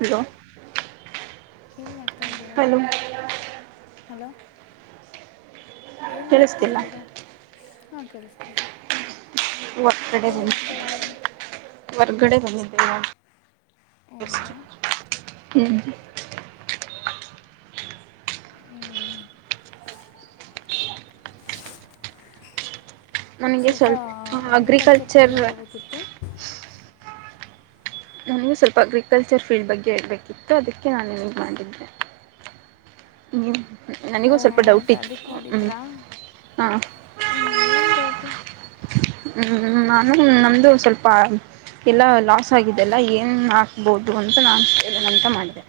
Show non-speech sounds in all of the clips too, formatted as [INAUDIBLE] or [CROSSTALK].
Hello ಏನು ಮಾಡ್ತಾಯಿದ್ದೀರಾ hello hello ಏನು ಕೇಳಿಸ್ತಿಲ್ಲ ಮಾಡ್ತಾಯ್ದೀರಾ ಹಾ ಕೇಳಿಸ್ತೀ ಕಡೆ [UNINTELLIGIBLE] ಒಂದು ಕಡೆ ಬರುತ್ತಲ್ಲ ಬೆಸ್ಟ್ ಹೌದಾ [UNINTELLIGIBLE] ಹುಂ ಸ್ವಲ್ಪ ಅಗ್ರಿಕಲ್ಚರ್ ಬಗ್ಗೆ ಹೇಳಬೇಕಿತ್ತು. ನನಗೆ ಸ್ವಲ್ಪ ಅಗ್ರಿಕಲ್ಚರ್ ಫೀಲ್ಡ್ ಬಗ್ಗೆ ಹೇಳಬೇಕಿತ್ತು ಅದಕ್ಕೆ ನಾನು ಇದು ಮಾಡಿದ್ದು. [UNINTELLIGIBLE] ಓ ನನಗೂ ಸ್ವಲ್ಪ ಡೌಟ್ ಹೌದಾ ಇತ್ತು ಅದಕ್ಕೆ ಹ್ಞೂ ಮಾಡಿದ್ರಾ ಹಾಂ ಹ ಏನು ಡೌಟು ಹು ನಾನು ನಮ್ದು ಸ್ವಲ್ಪ ಎಲ್ಲಾ ಲಾಸ್ ಆಗಿದ್ದ ಇದೆಲ್ಲಾ ಏನ್ ಹಾಕ್ಬೋದು ಅಂತ ನಾನು ಹೇಳೇನ ಅಂತ ಮಾಡಿದೆ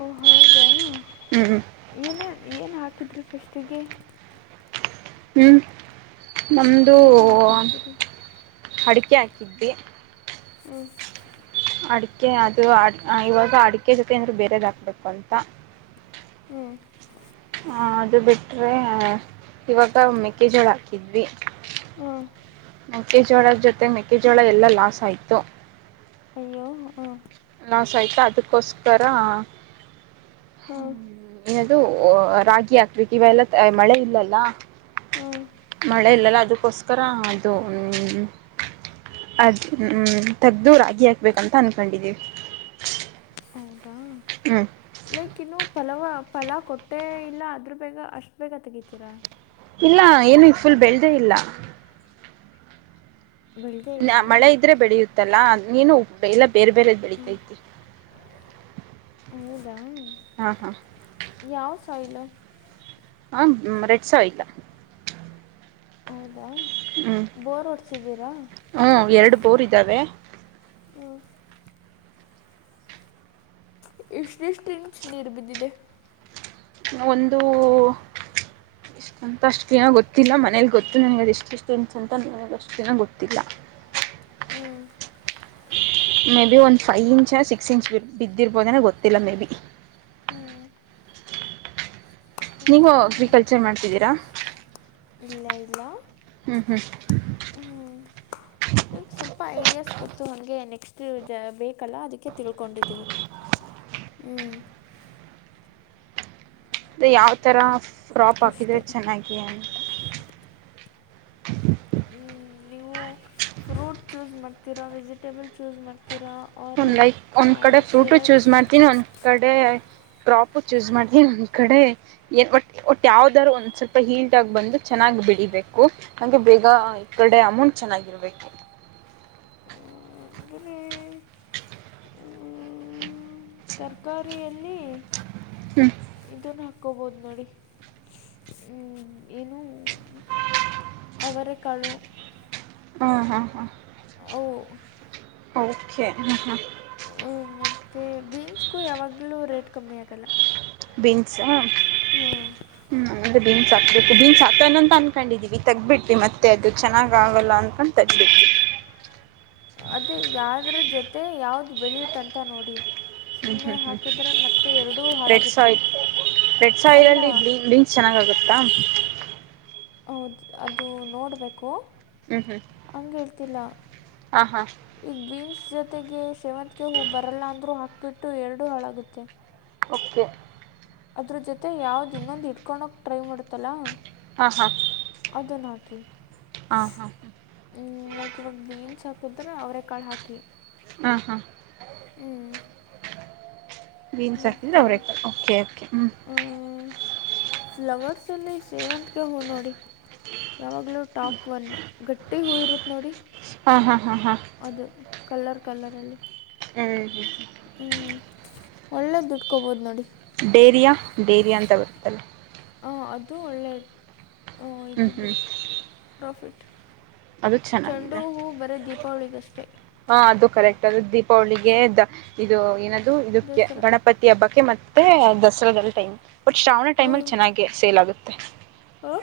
ಓ ಹಂಗಾ ಹುಂ ಹುಂ ಏನೇ ಏನು ಹಾಕಿದ್ರಿ ಫಸ್ಟಿಗೆ ಹ್ಞೂಂ ನಮ್ಡೂ ಏನು ಹಾಕಿದ್ರಿ ಅಡಿಕೆ ಹಾಕಿದ್ವಿ ಹುಂ ಅಡಿಕೆ ಅದು ಅ ಇವಾಗ ಅಡಿಕೆ ಜೊತೆ ಅಂದ್ರೆ ಬೇರೆದ್ ಹಾಕ್ಬೇಕು ಅಂತಾ ಹುಂ ಹಾ ಅದು ಬಿಟ್ರೇ ಅ ಇವಾಗ ಮೆಕ್ಕೆಜೋಳ ಹಾಕಿದ್ವಿ ಹುಂ ಮೆಕ್ಕೆಜೋಳದ್ ಜೊತೆ ಮೆಕ್ಕೆಜೋಳ ಎಲ್ಲಾ ಲಾಸ್ ಆಯ್ತು ಅಯ್ಯೋ ಅ ಲಾಸ್ ಆಯಿತಾ ಅದಕ್ಕೋಸ್ಕರಾ ಹ್ ಏನದು ಒ ರಾಗಿ ಹಾಕ್ಬೇಕ್ ಇವೆಲ್ಲ ಮಳೆ ಇಲ್ಲಲ್ಲಾ ಹುಂ ಮಳೆ ಇಲ್ಲಲ್ಲ ಅದಕ್ಕೋಸ್ಕರ ಅದು ಹ್ಮ ಅದು ಹ್ಮ್ ತಗ್ದು ರಾಗಿ ಹಾಕ್ಬೇಕಂತ ಅನ್ಕೊಂಡಿದೀವಿ. ಹೌದಾ. ಹ್ಮ್. ಲೈಕ್ ಇನ್ನು ಫಲವ ಫಲಾ ಕೊಟ್ಟೇ ಇಲ್ಲ ಅದ್ರ ಬೇಗ ಅಷ್ಟು ಬೇಗ ತೆಗಿತೀರಾ. ಇಲ್ಲ ಏನು ಈಗ್ ಫುಲ್ ಬೆಳ್ದೇ ಇಲ್ಲ. ಬೆಳೆದೇ ಇಲ್ಲ ಇಲ್ವಾ ಮಳೆ ಇದ್ರೆ ಬೆಳೆಯುತ್ತಲ್ಲಾ ನೀನು ಇಲ್ಲ ಬೇರೆ ಬೇರೆದ್ ಬೆಳಿತೈತಿ. ಹೌದಾ. ಹಾಂ ಹಾ. ಯಾವ್ ಸಾಯಿಲ್. ಹಾಂ ರೆಡ್ ಸಾಯಿಲ್. ಹೌದಾ ಬೋರ್ ಹೊಡ್ಸಿದ್ದೀರಾ. ಹ್ಮ ಎರಡು ಬೋರ್ ಇದಾವೆ. ಹ್ಮ. ಇಷ್ಟಿಷ್ಟ್ ಇಂಚ್ ನೀರ್ಬಿದ್ದಿದೆ. ಒಂದು ಎಷ್ಟು ಅಂತ ಅಷ್ಟ್ ಕ್ಲೀನ್ ಆಗಿ ಗೊತ್ತಿಲ್ಲ ಮನೇಲಿ ಗೊತ್ ಅದೇ ನನಗೆ ಅದು ಎಷ್ಟಿಷ್ಟ್ ಇಂಚ್ ಅಂತ ನನಗ ಅಷ್ಟೇನು ಗೊತ್ತಿಲ್ಲ. ಹ್ಮ್. ಮೇಬಿ ಒಂದ್ ಫೈವ್ ಇಂಚ್ ಸಿಕ್ಸ್ ಇಂಚ್ ಬಿದ್ದಿರ್ಬೋದೆನೋ ಗೊತ್ತಿಲ್ಲ ಮೇಬಿ. ಹ್ಞೂ ನೀವು ಹೌದಾ ಅಗ್ರಿಕಲ್ಚರ್ ಮಾಡ್ತಿದ್ದೀರಾ. ಹೇ ಇಲ್ಲಾ. ಹ್ಮ್ ಹ್ಮ್. ಲೈಕ್ ಸ್ವಲ್ಪ ಐಡಿಯಾಸ್ ಗೊತ್ತು ಹಂಗೇ ನೆಕ್ಸ್ಟ್ ಬೇಕಲ್ಲ ಅದಕ್ಕೆ ತಿಳ್ಕೊಂಡಿದ್ದೀವಿ. ಹ್ಞೂ ಅದೇ ಯಾವ್ ಥರ ಕ್ರಾಪ್ ಹಾಕಿದರೆ ಅಷ್ಟೇ ಚೆನ್ನಾಗಿ ಅಂತ. ಮ್, ನೀವು ಫ್ರೂಟ್ ಚೂಸ್ ಮಾಡ್ತೀರಾ ವೆಜಿಟೇಬಲ್ ಚೂಸ್ ಮಾಡ್ತೀರಾ. ಒ ಆರ್ ಲೈಕ್ ಒಂದ್ ಕಡೆ ಫ್ರೂಟು ಚೂಸ್ ಸಿರಕ್ಸ್ ಮಾಡ್ತೀನಿ ಒಂದ್ ಕಡೇ ಕ್ರಾಪ್ ಚೂಸ್ ಮಾಡಿತೀನಿ ಇನ್ನೊಂದ್ ಕಡೆ ಏನ್ ಒಟ್ ಒಟ್ ಯಾವ್ದಾರು ಒಂದ್ ಸ್ವಲ್ಪ ಹೀಲ್ಡ್ ಆಗಿ ಬಂದು ಚೆನ್ನಾಗ್ ಬೆಳಿಬೇಕು. ಹಂಗೆ ಬೇಗ ಈ ಕಡೆ ಅಮೌಂಟ್ ಚೆನ್ನಾಗಿರ್ಬೇಕು. ಹ್ಮ್ ಹ್ಮ್ ಅಂದ್ರೇ. ತರಕಾರಿಯಲ್ಲಿ ಹ್ಮ್. ಇದನ್ನು ಹಾಕೊಬೋದು ನೋಡಿ ಹ್ಮ್ ಏನು ಹ್ಮ್. ಅವರೆಕಾಳು. ಹಾ ಹಾ ಹಾ. ಹೋ. ಓಕೆ ಹಾ ಹಾಂ. ಮತ್ತೆ ಬೀನ್ಸ್ಗೂ ಯಾವಾಗಲೂ ರೇಟ್ ಕಮ್ಮಿ ಆಗಲ್ಲ. ಬೀನ್ಸ್ ಹಾ. ಹ್ಮ್. ಹ್ಞೂ ಅದೇ ಬೀನ್ಸ್ ಹಾಕ್ಬೇಕು ಬೀನ್ಸ್ ಹಾಕನ ಅಂತ ಅಂದ್ಕೊಂಡಿದ್ದೀವಿ ತಗಿಬಿಟ್ವಿ ಮತ್ತೆ ಅದು ಚೆನ್ನಾಗಲ್ಲ ಅನ್ಕೊಂಡು. ತಗದು ಬಿಟ್ವಿ.. ಅದೇ ಯದ್ರ ಜೊತೆ ಯಾವ್ದ ಬೆಳೆಯುತ್ ಹ ನೋಡಿಮ್ಮ್, ಹ್ಮ್ ಹ್ಮ್ ಹ್ಮ್ ರೆಡ್ ಹಾಳಾಗುತ್ತೆ ಸಾಯಿಲ್ ರೆಡ್ ಸಾಯಿಲ್ ಅಲ್ಲ ಅಲ್ಲಿ ಬ್ಲೈಂಕ್. ಚೆನ್ನಾಗಾಗುತ್ತಾ. ಹೌದು ಅದು ನೋಡಬೇಕು ಹ್ಞೂ ಹ್ಞೂ ಹಗೆ ಹೇಳ್ತಿಲ್ಲ ಹಾಂ ಹಾಂ ಈಗ ಬೀನ್ಸ್ ಜೊತೆಗೆ ಶೇವಂತಗೆ ಹೂವು ಬರಲ್ಲ ಅಂದ್ರೂ ಹಾಕಬಿಟ್ಟು ಎರಡು ಹಾಳಾಗುತ್ತೆ ಓಕೆ ಅದ್ರ ಜೊತೆ ಯಾವ್ದ್ ಇನ್ನೊಂದು ಇಡ್ಕೊಂಡೋಗ ಟ್ರೈ ಮಾಡುತ್ತಲ್ಲಾ ಹಾಂ ಹಾಂ ಅದ ನಕಿ ಹಾಂ ಹಾಂ ಲೈಕ್ ಇವಾಗ ಬೀನ್ಸ್ ಹಾಕಿದ್ರೆ ಅವರೇ ಕಾಳು ಹಾಕಿ ಹಾ ಹಾ ಹ್ಮ್ ಬೀನ್ಸ್ ಹಾಕೀ ಅವ್ರ ಓಕೆ ಕೆ ಹ್ಮ್ ಹ್ಮ್ ಫ್ಲವರ್ ಸೋಲಿ ಸೇವೆಂತ್ಗೆ ಹೂ ನೋಡಿ ಯಾವಾಗಲೂ ಟಾಪ್ ಒನ್ ಗಟ್ಟಿ ಹೂ ಇರುತ್ತೆ ನೋಡಿ ಹಾಂ ಹಾಂ ಹಾ ಹಾಂ ಅದು ಕಲರ್ ಕಲ್ಲರಲ್ಲಿ ಹ್ಮ್ ಹ್ಞೂ ಒಳ್ಳೆ ದುಡ್ಕೊಬೋದು ನೋಡಿ ಡೇರಿಯ ಡೇರಿಯ ಅಂತ ಗೊತ್ತಲ್ಲ ಹಾಂ ಅದು ಒಳ್ಳೆಯ ಹ್ಞೂ ಇದಿದೆ ಹ್ಞೂ ಪ್ರಾಫಿಟ್ ಅದು ಚೆಂಡೂ ಹೂ ಬರೇ ದೀಪಾವಳಿಗಷ್ಟೆ ಹಾ ಅದು ಕರೆಕ್ಟ್ ಅದು ದೀಪಾವಳಿಗೆ ಇದು ಏನದು ಇದಕ್ಕೆ ದಸರಾ ಗಣಪ ಪತ್ತಿ ಹಬ್ಬಕ್ಕೆ ಮತ್ತೆ ದಸರಾದಲ್ಲಿ ಟೈಮ್ ಬಟ್ ಶ್ರಾವಣ ಟೈಮ ಅಲ್ಲಿ ಚೆನ್ನಾಗಿ ಸೇಲ್ ಆಗುತ್ತೆ ಹಾ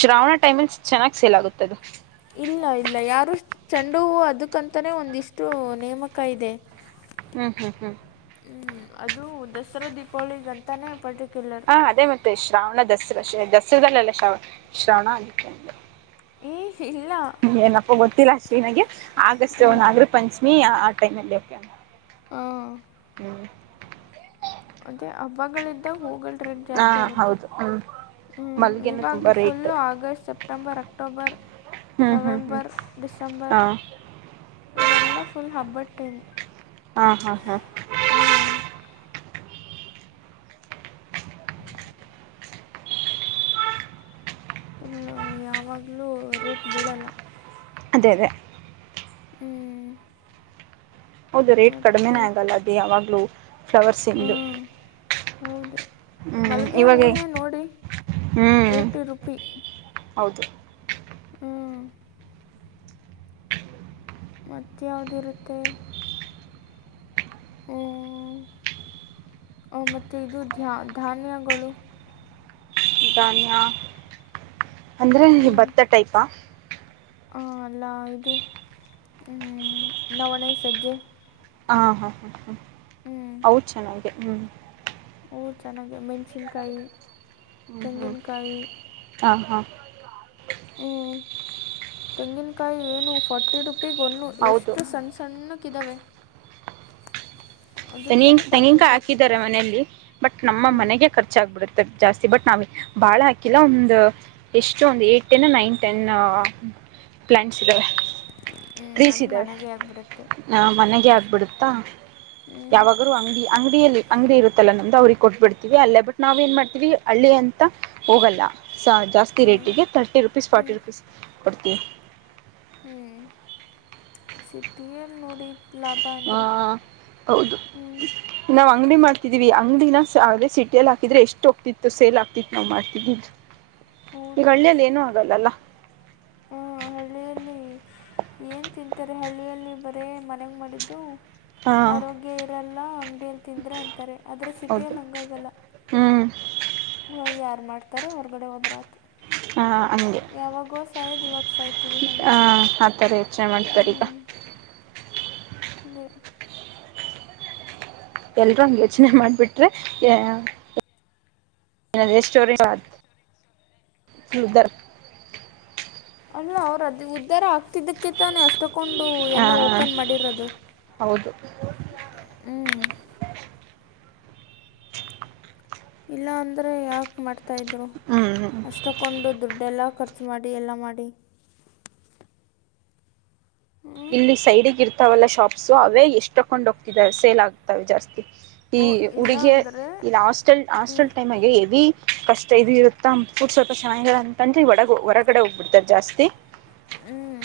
ಶ್ರಾವಣ ಟೈಮಲ್ ಚೆನ್ನಾಗಿ ಸೇಲ್ ಆಗುತ್ತದು ಇಲ್ಲ ಇಲ್ಲ ಯಾರು ಚೆಂಡು ಹೂ ಅದಕ್ಕಂತಾನೇ ಒಂದಿಷ್ಟು ನೇಮಕ ಇದೆ ಹ್ಮ್ ಹ್ಮ್ ಹ್ಮ್ ಹ್ಮ್ ಅದು ದಸರಾ ದೀಪಾವಳಿಗಂತಾನೇ ಪರ್ಟಿಕ್ಯುಲರ್ ಹ ಅದೇ ಮತ್ತೆ ಶ್ರಾವಣ ದಸರಾ ದಸರಾದಲ್ಲೆಲ್ಲ ಶ್ರಾವಣ ಶ್ರವಣ ಅಕ್ಕೆ ಏ ಹೇ ಇಲ್ಲ ಏನಪ್ಪ ಗೊತ್ತಿಲ್ಲಾ ಅಷ್ಟೇನಗೆ ಆಗಸ್ಟ್ ಹ್ಞೂ ನಾಗರ ಪಂಚಮಿ ಆ ಟೈಮ್ಲ್ಲಿ ಓ ಹ ಮತ್ತೆ ಹಬ್ಬಗಳಿಂದಗ ಹೋಗಲ್ರೀ ಹಾ ಜಾಸ್ತಿ ಆಗುತ್ತೆ ಹೌದು ಹ್ಮ್ ಹ್ಮ ಮಲ್ಲಿಗೆನು ತುಂಬಾ ಇವಾಗ full rate August September October ಹ್ಮ್ ಹ್ಮ್ ಹ್ಮ್ ನವೆಂಬರ್ ಡಿಸೆಂಬರ್ ಹಾ ಇವೆಲ್ಲ ಫುಲ್ ಹಬ್ಬದ್ ಟೈಮ್ ಹಾ ಹಾ ಹಾ ಹ್ಮ ಯಾವಾಗಲೂ ರೇಟ್ ಬಿಡಲ್ಲ ಅದೇ ಅದೇ ಹ್ಮ್ ಹೌದು ರೇಟ್ ಮತ್ತು ಕಡಿಮೆನೇ ಆಗಲ್ಲ ಅದು ಯಾವಾಗಲೂ ಫ್ಲವರ್ಸಿಂದು ಹಾಂ ಹೌದು ಹ್ಮ್ ಮಲ್ಲಿಗೆ ಇವಾಗ ಹೂವನ್ನೇ ನೋಡಿ ಹ್ಮ್ ಏಯ್ಟಿ ರುಪಿ ಹೌದು ಹ್ಮ್ ಮತ್ತ ಯಾವ್ದಿರುತ್ತೆ ಹ್ಮ ಮತ್ತು ಇದು ಧಾನ್ಯಗಳು ಧಾನ್ಯ ಅಂದ್ರೆ ಭತ್ತ ಟೈಪ ಹಾ ಅಲ್ಲ ಇದು ಹ್ಮ್ ನವಣೆ ಸಜ್ಜೆ ಹಾಂ ಹಾಂ ಹಾಂ ಹಾಂ ಹ್ಞೂ ಅವು ಚೆನ್ನಾಗಿದೆ ಅವು ಚೆನ್ನಾಗಿ ಮೆಣ್ಸಿನ್ಕಾಯಿ ಹ್ಮ ಹ್ಮ್ ಹಾ ಹಾ ಹ್ಞೂ ತೆಂಗಿನಕಾಯಿ ಏನು ಫಾರ್ಟಿ ರುಪೀಗ ಒನ್ನು ಹೌದು ಎಷ್ಟು ಸಣ್ಣ ಸಣ್ಣಕ್ಕ್ದಾವೆ ಅದಕ್ಕನೆ ತೆಂಗಿನ ಫಾರ್ಟಿ ತೆಂಗಿನಕಾಯಿ ಫಾರ್ಟಿ [UNINTELLIGIBLE] ಮನೆಯಲ್ಲಿ ಬಟ್ ನಮ್ಮ ಹ್ಞೂ ಮನೆಗೆ ಖರ್ಚಾಗಗ್ಬಿಡುತ್ತೆ ಜಾಸ್ತಿ ಬಟ್ ನಾವ್ ಬಾಳ ಹಾಕಿಲ್ಲ ಒಂದು ಎಷ್ಟು ಒಂದು eight ten nine ten plants ಇದ್ದಾವೆ ಹ್ಮ್ ಅದು ಮನೆಗೆ ಆಗ್ಬಿಡತ್ತೆ ಹಾ ಮನೆಗೆ ಆಗ್ಬಿಡುತ್ತಾ ಹ್ಞೂ ಯಾವಾಗಲೂ ಅಂಗಡಿ ಅಂಗಡಿಯಲ್ಲಿ ಅಂಗಡಿ ಇರುತ್ತಲ್ಲ ನಂದು ಅವ್ರಿಗೆ ಕೊಟ್ಟಟ್ಬಿಡ್ತೀವಿ ಅಲ್ಲೇ ಬಟ್ ನಾವ ಏನು ಮಾಡ್ತೀವಿ ಹಳ್ಳಿ ಅಂತ ಹೋಗಲ್ಲ ಸೋ ಜಾಸ್ತಿ ಹ್ಞೂ ರೇಟಿಗೆ ತರ್ಟಿ ರುಪೀಸ್ ಹ್ಞೂ ಫಾರ್ಟಿ ರುಪೀಸ್ ಕೊಡ್ತೀವಿ ಹ್ಮ್ ಸಿಟಿಯಲ್ಲಿ ನೋಡಿ ಲಾಭ ಹಾ ಅಂದರೆ ಹೌದು ಹ್ಞೂ ನಾವು ಅಂಗಡಿ ಮಾಡ್ತಿದೀವಿ ಅಂಗಡಿನ ಅದೇ ಸಿಟಿಯಲ್ಲಿ ಹಾಕದ್ರೆ ಎಷ್ಟು ಹೋಗ್ತಿತ್ತು ಸೇಲ್ ಆಗ್ತಿತ್ತು ನಾವು ಮಾಡ್ತಿದ್ವಿ ಈ ಹೌದು ಹಳ್ಳಿಯಲ್ಲಿ ಏನು ಆಗಲ್ಲಲ್ಲ ಹ್ಮ ಹಳ್ಳಿಯಲ್ಲಿ ಏನ್ ತಿಂತಾರೆ ಹಳ್ಳಿಯಲ್ಲಿ ಬರೇ ಮನೆಗ ಮಾಡಿದ್ದು ಹಾ ಆರೋಗ್ಯ ಇರಲ್ಲ ಅಂಗಡಿಯಲ್ಲಿ ತಿಂದ್ರೆ ಅಂತಾರೆ ಆದ್ರೆ ಹೌದು ಸಿಟಿಯಲ್ಲಿ ಹಂಗಾಗಲ್ಲ ಹ್ಮ್ ಇವಾಗ ಯಾರ ಮಾಡ್ತಾರೆ ಹೊರ್ಗಡೆ ಹೋದ್ರ ಆಯಿತು ಹ ಹಂಗೆ ಯಾವಾಗೋ ಸಾಯದ್ ಇವಾಗ ಸಾಯ್ತೀವಿ ಹಂಗೆ ಆ ಆ ಥರ ಯೋಚನೆ ಮಾಡ್ತಾರೆ ಈಗ ಹ್ಮ್ [UNINTELLIGIBLE] ಎಲ್ರೂ ಹಂಗ ಯೋಚನೆ ಮಾಡ್ಬಿಟ್ರೆ [UNINTELLIGIBLE] ಸ್ಟೋರಿ ಅಲ್ಲ ಅವರು ಉದ್ದಾರ ಆಗ್ತಿದ್ದಕ್ಕೆ ತಾನೆ ತುಗೊಂಡು ಹಾ ಎಲ್ಲ ಓಪನ್ ಮಾಡಿರೋದು ಹೌದು ಹ್ಮ ಇಲ್ಲ ಅಂದ್ರೆ ಯಾಕೆ ಮಾಡ್ತಾ ಇದ್ರು ಹ್ಮ್ ಅಷ್ಟೊ ತುಗೊಂಡು ದುಡ್ಡೆ ಎಲ್ಲ ಖರ್ಚು ಮಾಡಿ ಎಲ್ಲ ಮಾಡಿ ಇಲ್ಲಿ ಹ್ಞೂ ಸೈಡಿಗಿರ್ತಾವಲ್ಲ ಶಾಪ್ಸು ಅವೇ ಎಷ್ಟು ತಕೊಂಡು ಹೋಗ್ತಿದಾವೆ ಸೇಲ್ ಆಗ್ತವೆ ಜಾಸ್ತಿ ಇಲ್ಲ ಅಂದರೆ ಇಲ್ಲಿ ಹ್ಞೂ ಹಾಸ್ಟೆಲ್ ಟೈಮ್ಗೆ ಎವಿ ಕಷ್ಟ ಇದ ಇರುತ್ತ ಫುಡ್ ಸ್ವಲ್ಪ ಚೆನ್ನಾಗಿಲ್ಲ ಅಂತಂದ್ರ ಹೊರಗಡೆ ಹೋಗ್ಬಿಡ್ತಾರೆ ಜಾಸ್ತಿ ಹ್ಮ್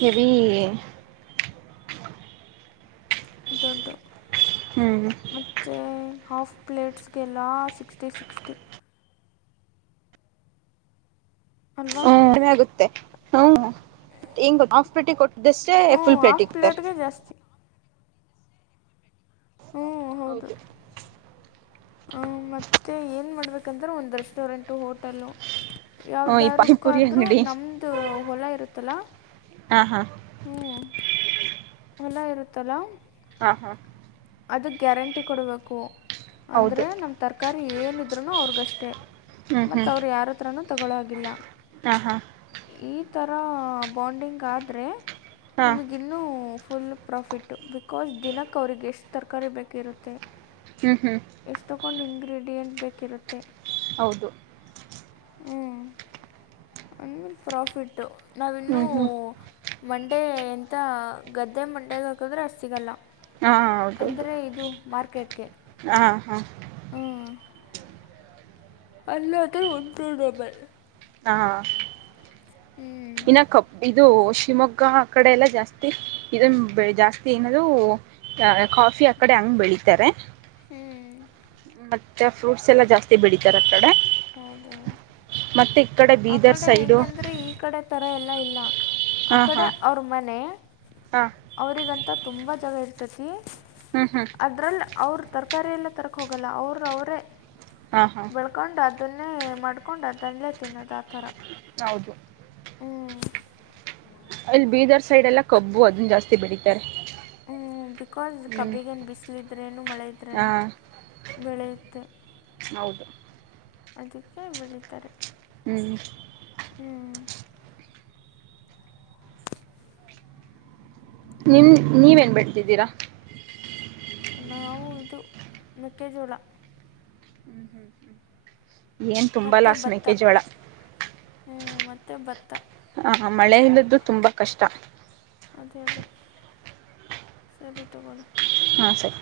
ಹೆವಿ ದುಡ್ಡು ಹ್ಮ್ ಮತ್ತೆ ಹಾಫ್ ಪ್ಲೇಟ್ಸ್ಗೆ ಎಲ್ಲ ಸಿಕ್ಸ್ಟಿ ಸಿಕ್ಸ್ಟಿ ಅಲ್ವಾ ಹ್ಮ ಆಗುತ್ತೆ ಹೂ ಹಿಂಗ ಹಾಫ್ ಪ್ಲೇಟ್ಗೆ ಕೊಟ್ಟಿದಷ್ಟೇ ಫುಲ್ ಪ್ಲೇಟ್ ಕೊಡ್ತಾರೆ [UNINTELLIGIBLE] ಅಸ್ತಿ ಹ್ಞೂ ಹೌದು ಹ ಮತ್ತೆ ಏನ್ ಮಾಡ್ಬೇಕಂದ್ರೆ ಒಂದು ರೆಸ್ಟೋರೆಂಟು ಹೋಟೆಲ್ಲ ಹ್ಮ ಈ ಪಾನಿಪುರಿ ಯಾವ್ದಾರಕ್ಕೂದರೂ ಅಂಗಡಿ ನಮ್ಮದು ಹೊಲ ಇರುತ್ತಲ್ಲ ಹ ಹಾ ಹು ಹೊಲ ಇರುತ್ತಲ್ಲ. ಹಾ ಹಾ ಅದಕ್ಕೆ ಗ್ಯಾರಂಟಿ ಕೊಡಬೇಕು ಹೌದು ಅಂದರೆ ನಮ್ಮ ತರಕಾರಿ ಏನಿದ್ರುನು ಅವ್ರಿಗಷ್ಟೆ. ಹ್ಮ್ ಮತ್ತ ಅವ್ರು ಯಾರತ್ರನೂ ತಗೊಳ್ಳೋಗಿಲ್ಲ. ಆ ಹ. ಈ ತರ ಬಾಂಡಿಂಗ್ ಆದ್ರೆ ಹಾ ನಿಮಗೆ ಇನ್ನೂ ಫುಲ್ ಪ್ರಾಫಿಟ್ ಬಿಕಾಸ್ ದಿನಕ್ಕೆ ಅವ್ರರಿಗೆ ಎಷ್ಟು ತರಕಾರಿ ಬೇಕಿರುತ್ತೆ. ಹ್ಮ್ ಹ್ಮ್. ಎಷ್ಟಕೊಂಡು ಇಂಗ್ರೀಡಿಯೆಂಟ್ ಬೇಕಿರುತ್ತೆ. ಹೌದು. ಹ್ಞೂ ಆನ್ಮೇಲೆ ಪ್ರಾಫಿಟ್ಟು. ನಾವಿನ್ನೂ ಹ್ಮ್ ಹ್ಮ್ ಮಂಡೆ ಎಂತ ಗದ್ದೆ ಮಂಡ್ಯೆಗೆ ಹಾಕಿದ್ರೆ ಸಿಗೋಲ್ಲ. ಹಾ ಹೌದೌದು ಮಾರ್ಕೆಟ್ಗೆ ಹಾ ಹಾ. ಅಲ್ಲದ್ರೆ ಒನ್ ಟು ಡಬಲ್ ಹಾ ಹ್ಞೂ ಇನ ಕಪ್ ಇದು ಶಿವಮೊಗ್ಗ ಕಡೆ ಎಲ್ಲ ಜಾಸ್ತಿ ಇದನ್ ಜಾಸ್ತಿ ಏನದೂ ಕಾಫಿ ಆ ಕಡೆ ಹಂಗ್ ಬೆಳಿತಾರೆ. ಹ್ಮ್. ಮತ್ತೆ ಫ್ರೂಟ್ಸ್ ಎಲ್ಲ ಜಾಸ್ತಿ ಬೆಳಿತಾರೆ ಆ ಕಡೆ. ಹೌದೌದು ಮತ್ತೆ ಈ ಆ ಬೀದರ್ ಕಡೆ ಸೈಡು ಹೆಂಗಂದ್ರೆ ಈ ಕಡೆ. ಇಥರ ಎಲ್ಲ ಇಲ್ಲ ಆ ಹಾ ಕಡೆ ಹಾ ಅವ್ರ್ ಮನೆ. ಹಾ ಅವರಿಗಂತ ತುಂಬ ಜಾಗ ಇರ್ತತಿ. ಹ್ಮ್ ಹ್ಮ್ ಅದರಲ್ಲಿ ಅವರು ತರಕಾರಿಯೆಲ್ಲ ತರಕ ಹೋಗಲ್ಲ ಅವರ್ ಅವರೇ. ಹಾ ಹಾ ಕೊಂಡ್ ಅದನ್ನೇ ಮಾಡ್ಕೊಂಡ್ ಅದನ್ಲೇ ತಿನ್ನೋದು ಆತರ. ಹೌದು. ಅಲ್ಲಿ ಬೀದರ್ ಸೈಡ್ ಎಲ್ಲಾ ಕಬ್ಬು ಅದನ್ನ ಜಾಸ್ತಿ ಬೆಳಿತಾರೆ. ಹ್ಮ್ ಬಿಕಾಸ್ ಹ್ಮ್ ಕಬ್ಬಿಗೇನ್ ಬಿಸ್ಲಿದ್ರೇನು ಮಳೆ ಹಾ ಇದ್ರೇನು. ಬೆಳೆಯುತ್ತೆ. ಹೌದು ಅದಕ್ಕೆ ಬೆಳಿತಾರೆ. ಹ್ಮ್. ಹ್ಮ್. ನಿನ್ ನೀವೇನ್ ಬೆಳ್ದಿದ್ದೀರಾ. ನಾವು ಇದು ಮೆಕ್ಕೆಜೋಳ. [INAUDIBLE] ಏನ್ ಹ್ಮ್ ತುಂಬಾ ಮತ್ತೆ ಲಾಸ್ ಭತ್ತ ಮೆಕ್ಕೆಜೋಳ ಹ್ಮ ಮತ್ತೆ ಭತ್ತ. ಹ ಮಳೆೆಯಿಂದದ್ದು ತುಂಬಾ ಕಷ್ಟ. ಅದೇ ಅದೇ ಸರಿ ತಗೋಳಿ. ಹಾ ಸರಿ.